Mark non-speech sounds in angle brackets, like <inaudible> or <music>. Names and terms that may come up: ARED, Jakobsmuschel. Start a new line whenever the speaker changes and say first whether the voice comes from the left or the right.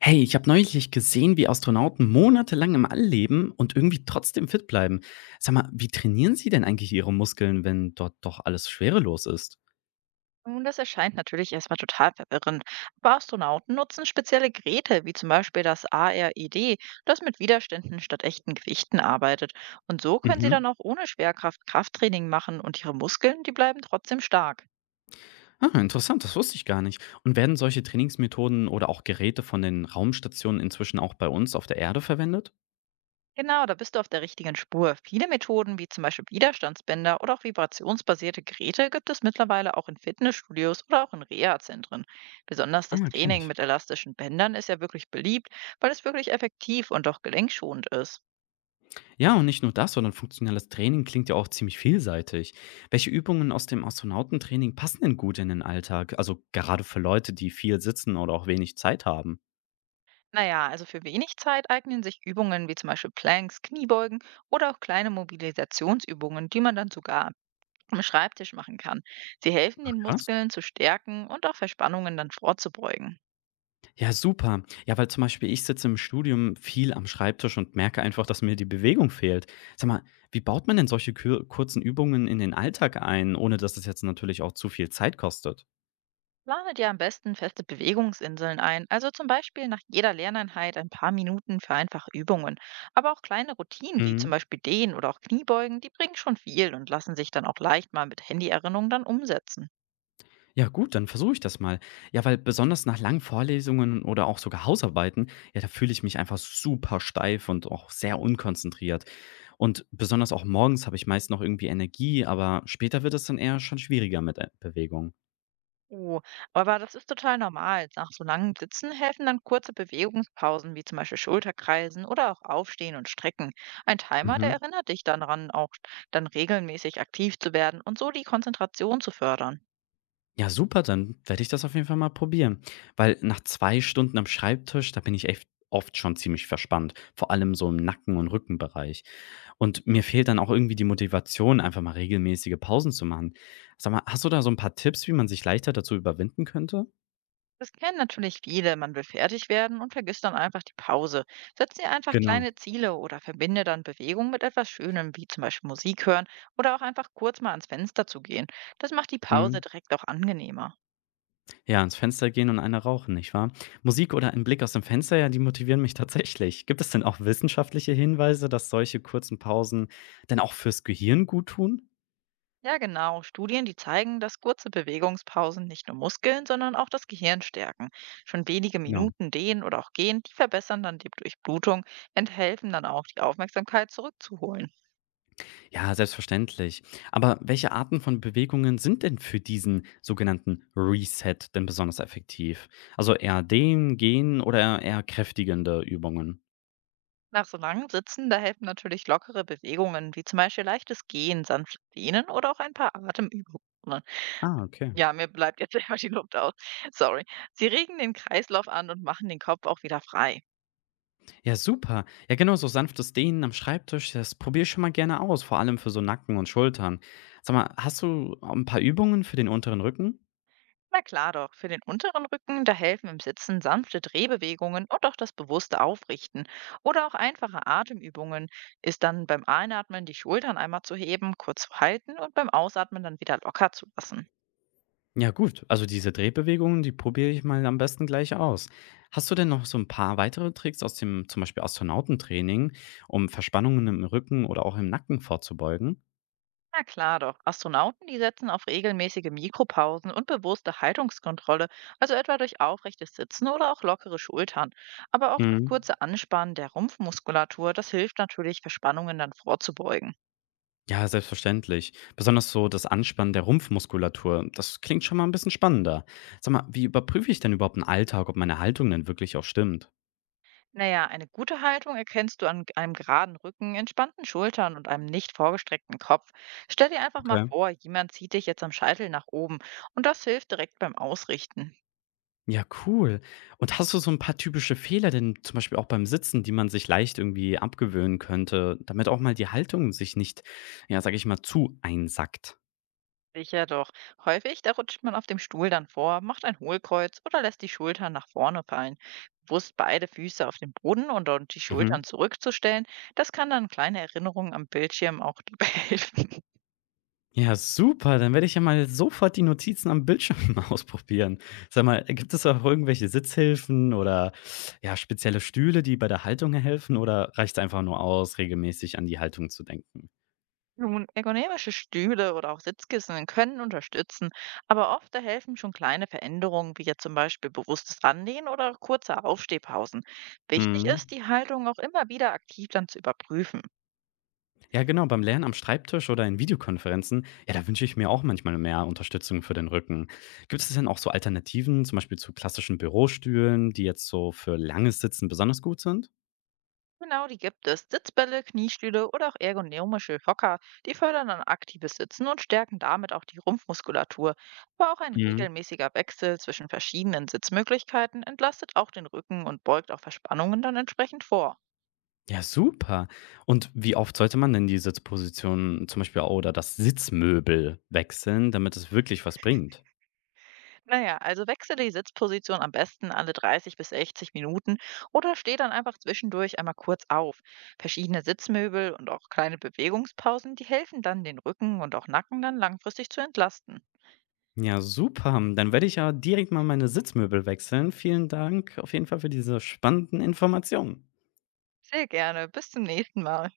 left: Hey, ich habe neulich gesehen, wie Astronauten monatelang im All leben und irgendwie trotzdem fit bleiben. Sag mal, wie trainieren sie denn eigentlich ihre Muskeln, wenn dort doch alles schwerelos ist?
right: Nun, das erscheint natürlich erstmal total verwirrend. Aber Astronauten nutzen spezielle Geräte, wie zum Beispiel das ARED, das mit Widerständen statt echten Gewichten arbeitet. Und so können sie
left: Mhm.
right: dann auch ohne Schwerkraft Krafttraining machen und ihre Muskeln, die bleiben trotzdem stark.
left: Ah, interessant, das wusste ich gar nicht. Und werden solche Trainingsmethoden oder auch Geräte von den Raumstationen inzwischen auch bei uns auf der Erde verwendet?
right: Genau, da bist du auf der richtigen Spur. Viele Methoden, wie zum Beispiel Widerstandsbänder oder auch vibrationsbasierte Geräte, gibt es mittlerweile auch in Fitnessstudios oder auch in Reha-Zentren. Besonders das
left: Ah, kenne
right: Training
left: ich.
right: mit elastischen Bändern ist ja wirklich beliebt, weil es wirklich effektiv und auch gelenkschonend ist.
left: Ja, und nicht nur das, sondern funktionelles Training klingt ja auch ziemlich vielseitig. Welche Übungen aus dem Astronautentraining passen denn gut in den Alltag? Also gerade für Leute, die viel sitzen oder auch wenig Zeit haben.
right: Naja, also für wenig Zeit eignen sich Übungen wie zum Beispiel Planks, Kniebeugen oder auch kleine Mobilisationsübungen, die man dann sogar am Schreibtisch machen kann. Sie helfen den
left: Krass.
right: Muskeln zu stärken und auch Verspannungen dann vorzubeugen.
left: Ja, super. Ja, weil zum Beispiel ich sitze im Studium viel am Schreibtisch und merke einfach, dass mir die Bewegung fehlt. Sag mal, wie baut man denn solche kür kurzen Übungen in den Alltag ein, ohne dass es jetzt natürlich auch zu viel Zeit kostet?
right: Plane dir am besten feste Bewegungsinseln ein, also zum Beispiel nach jeder Lerneinheit ein paar Minuten für einfache Übungen. Aber auch kleine Routinen wie
left: Mhm.
right: zum Beispiel Dehnen oder auch Kniebeugen, die bringen schon viel und lassen sich dann auch leicht mal mit Handyerinnerung dann umsetzen.
left: Ja, gut, dann versuche ich das mal. Ja, weil besonders nach langen Vorlesungen oder auch sogar Hausarbeiten, ja, da fühle ich mich einfach super steif und auch sehr unkonzentriert. Und besonders auch morgens habe ich meist noch irgendwie Energie, aber später wird es dann eher schon schwieriger mit Bewegung.
right: Oh, aber das ist total normal. Nach so langen Sitzen helfen dann kurze Bewegungspausen, wie zum Beispiel Schulterkreisen oder auch Aufstehen und Strecken. Ein Timer, der
left: Mhm.
right: erinnert dich dann daran, auch dann regelmäßig aktiv zu werden und so die Konzentration zu fördern.
left: Ja, super, dann werde ich das auf jeden Fall mal probieren. Weil nach 2 Stunden am Schreibtisch, da bin ich echt oft schon ziemlich verspannt, vor allem so im Nacken und Rückenbereich. Und mir fehlt dann auch irgendwie die Motivation, einfach mal regelmäßige Pausen zu machen. Sag mal, hast du da so ein paar Tipps, wie man sich leichter dazu überwinden könnte?
right: Das kennen natürlich viele. Man will fertig werden und vergisst dann einfach die Pause. Setz dir einfach
left: Genau.
right: kleine Ziele oder verbinde dann Bewegung mit etwas Schönem, wie zum Beispiel Musik hören oder auch einfach kurz mal ans Fenster zu gehen. Das macht die
left: Mhm.
right: Pause direkt auch angenehmer.
left: Ja, ins Fenster gehen und eine rauchen, nicht wahr? Musik oder ein Blick aus dem Fenster, ja, die motivieren mich <laughs> tatsächlich. Gibt es denn auch wissenschaftliche Hinweise, dass solche kurzen Pausen denn auch fürs Gehirn gut tun?
right: Ja, genau. Studien, die zeigen, dass kurze Bewegungspausen nicht nur Muskeln, sondern auch das Gehirn stärken. Schon wenige
left: Genau.
right: Minuten dehnen oder auch gehen, die verbessern dann die Durchblutung und helfen dann auch, die Aufmerksamkeit zurückzuholen.
left: Ja, selbstverständlich. Aber welche Arten von Bewegungen sind denn für diesen sogenannten Reset denn besonders effektiv? Also eher dehnen, gehen oder eher kräftigende Übungen?
right: Nach so langem Sitzen, da helfen natürlich lockere Bewegungen, wie zum Beispiel leichtes Gehen, sanftes Dehnen oder auch ein paar Atemübungen.
left: Ah, okay.
right: Ja, mir bleibt jetzt <laughs> immer die Luft aus. Sorry. Sie regen den Kreislauf an und machen den Kopf auch wieder frei.
left: Ja, super. Ja, genau, so sanftes Dehnen am Schreibtisch, das probiere ich schon mal gerne aus, vor allem für so Nacken und Schultern. Sag mal, hast du ein paar Übungen für den unteren Rücken?
right: Na klar doch, für den unteren Rücken, da helfen im Sitzen sanfte Drehbewegungen und auch das bewusste Aufrichten. Oder auch einfache Atemübungen ist dann beim Einatmen die Schultern einmal zu heben, kurz zu halten und beim Ausatmen dann wieder locker zu lassen.
left: Ja gut, also diese Drehbewegungen, die probiere ich mal am besten gleich aus. Hast du denn noch so ein paar weitere Tricks aus dem zum Beispiel Astronautentraining, um Verspannungen im Rücken oder auch im Nacken vorzubeugen?
right: Na klar doch, Astronauten, die setzen auf regelmäßige Mikropausen und bewusste Haltungskontrolle, also etwa durch aufrechtes Sitzen oder auch lockere Schultern. Aber auch das
left: Mhm.
right: kurze Anspannen der Rumpfmuskulatur, das hilft natürlich, Verspannungen dann vorzubeugen.
left: Ja, selbstverständlich. Besonders so das Anspannen der Rumpfmuskulatur, das klingt schon mal ein bisschen spannender. Sag mal, wie überprüfe ich denn überhaupt im Alltag, ob meine Haltung denn wirklich auch stimmt?
right: Naja, eine gute Haltung erkennst du an einem geraden Rücken, entspannten Schultern und einem nicht vorgestreckten Kopf. Stell dir einfach mal
left: Okay.
right: vor, jemand zieht dich jetzt am Scheitel nach oben und das hilft direkt beim Ausrichten.
left: Ja, cool. Und hast du so ein paar typische Fehler denn zum Beispiel auch beim Sitzen, die man sich leicht irgendwie abgewöhnen könnte, damit auch mal die Haltung sich nicht, ja, sag ich mal, zu einsackt?
right: Sicher doch. Häufig, da rutscht man auf dem Stuhl dann vor, macht ein Hohlkreuz oder lässt die Schultern nach vorne fallen. Bewusst beide Füße auf den Boden und die
left: Mhm.
right: Schultern zurückzustellen, das kann dann kleine Erinnerungen am Bildschirm auch <laughs> dabei helfen.
left: Ja, super, dann werde ich ja mal sofort die Notizen am Bildschirm <laughs> ausprobieren. Sag mal, gibt es auch irgendwelche Sitzhilfen oder, ja, spezielle Stühle, die bei der Haltung helfen oder reicht es einfach nur aus, regelmäßig an die Haltung zu denken?
right: Nun, ergonomische Stühle oder auch Sitzkissen können unterstützen, aber oft da helfen schon kleine Veränderungen, wie jetzt zum Beispiel bewusstes Anlehnen oder kurze Aufstehpausen. Wichtig
left: Mhm.
right: ist, die Haltung auch immer wieder aktiv dann zu überprüfen.
left: Ja, genau, beim Lernen am Schreibtisch oder in Videokonferenzen, ja, da wünsche ich mir auch manchmal mehr Unterstützung für den Rücken. Gibt es denn auch so Alternativen, zum Beispiel zu klassischen Bürostühlen, die jetzt so für langes Sitzen besonders gut sind?
right: Genau, die gibt es. Sitzbälle, Kniestühle oder auch ergonomische Hocker, die fördern dann aktives Sitzen und stärken damit auch die Rumpfmuskulatur. Aber auch ein
left: Mhm.
right: regelmäßiger Wechsel zwischen verschiedenen Sitzmöglichkeiten entlastet auch den Rücken und beugt auch Verspannungen dann entsprechend vor.
left: Ja, super. Und wie oft sollte man denn die Sitzposition zum Beispiel oder das Sitzmöbel wechseln, damit es wirklich was bringt?
right: Naja, also wechsle die Sitzposition am besten alle 30 bis 60 Minuten oder steh dann einfach zwischendurch einmal kurz auf. Verschiedene Sitzmöbel und auch kleine Bewegungspausen, die helfen dann, den Rücken und auch Nacken dann langfristig zu entlasten.
left: Ja, super. Dann werde ich ja direkt mal meine Sitzmöbel wechseln. Vielen Dank auf jeden Fall für diese spannenden Informationen.
right: Sehr gerne, bis zum nächsten Mal.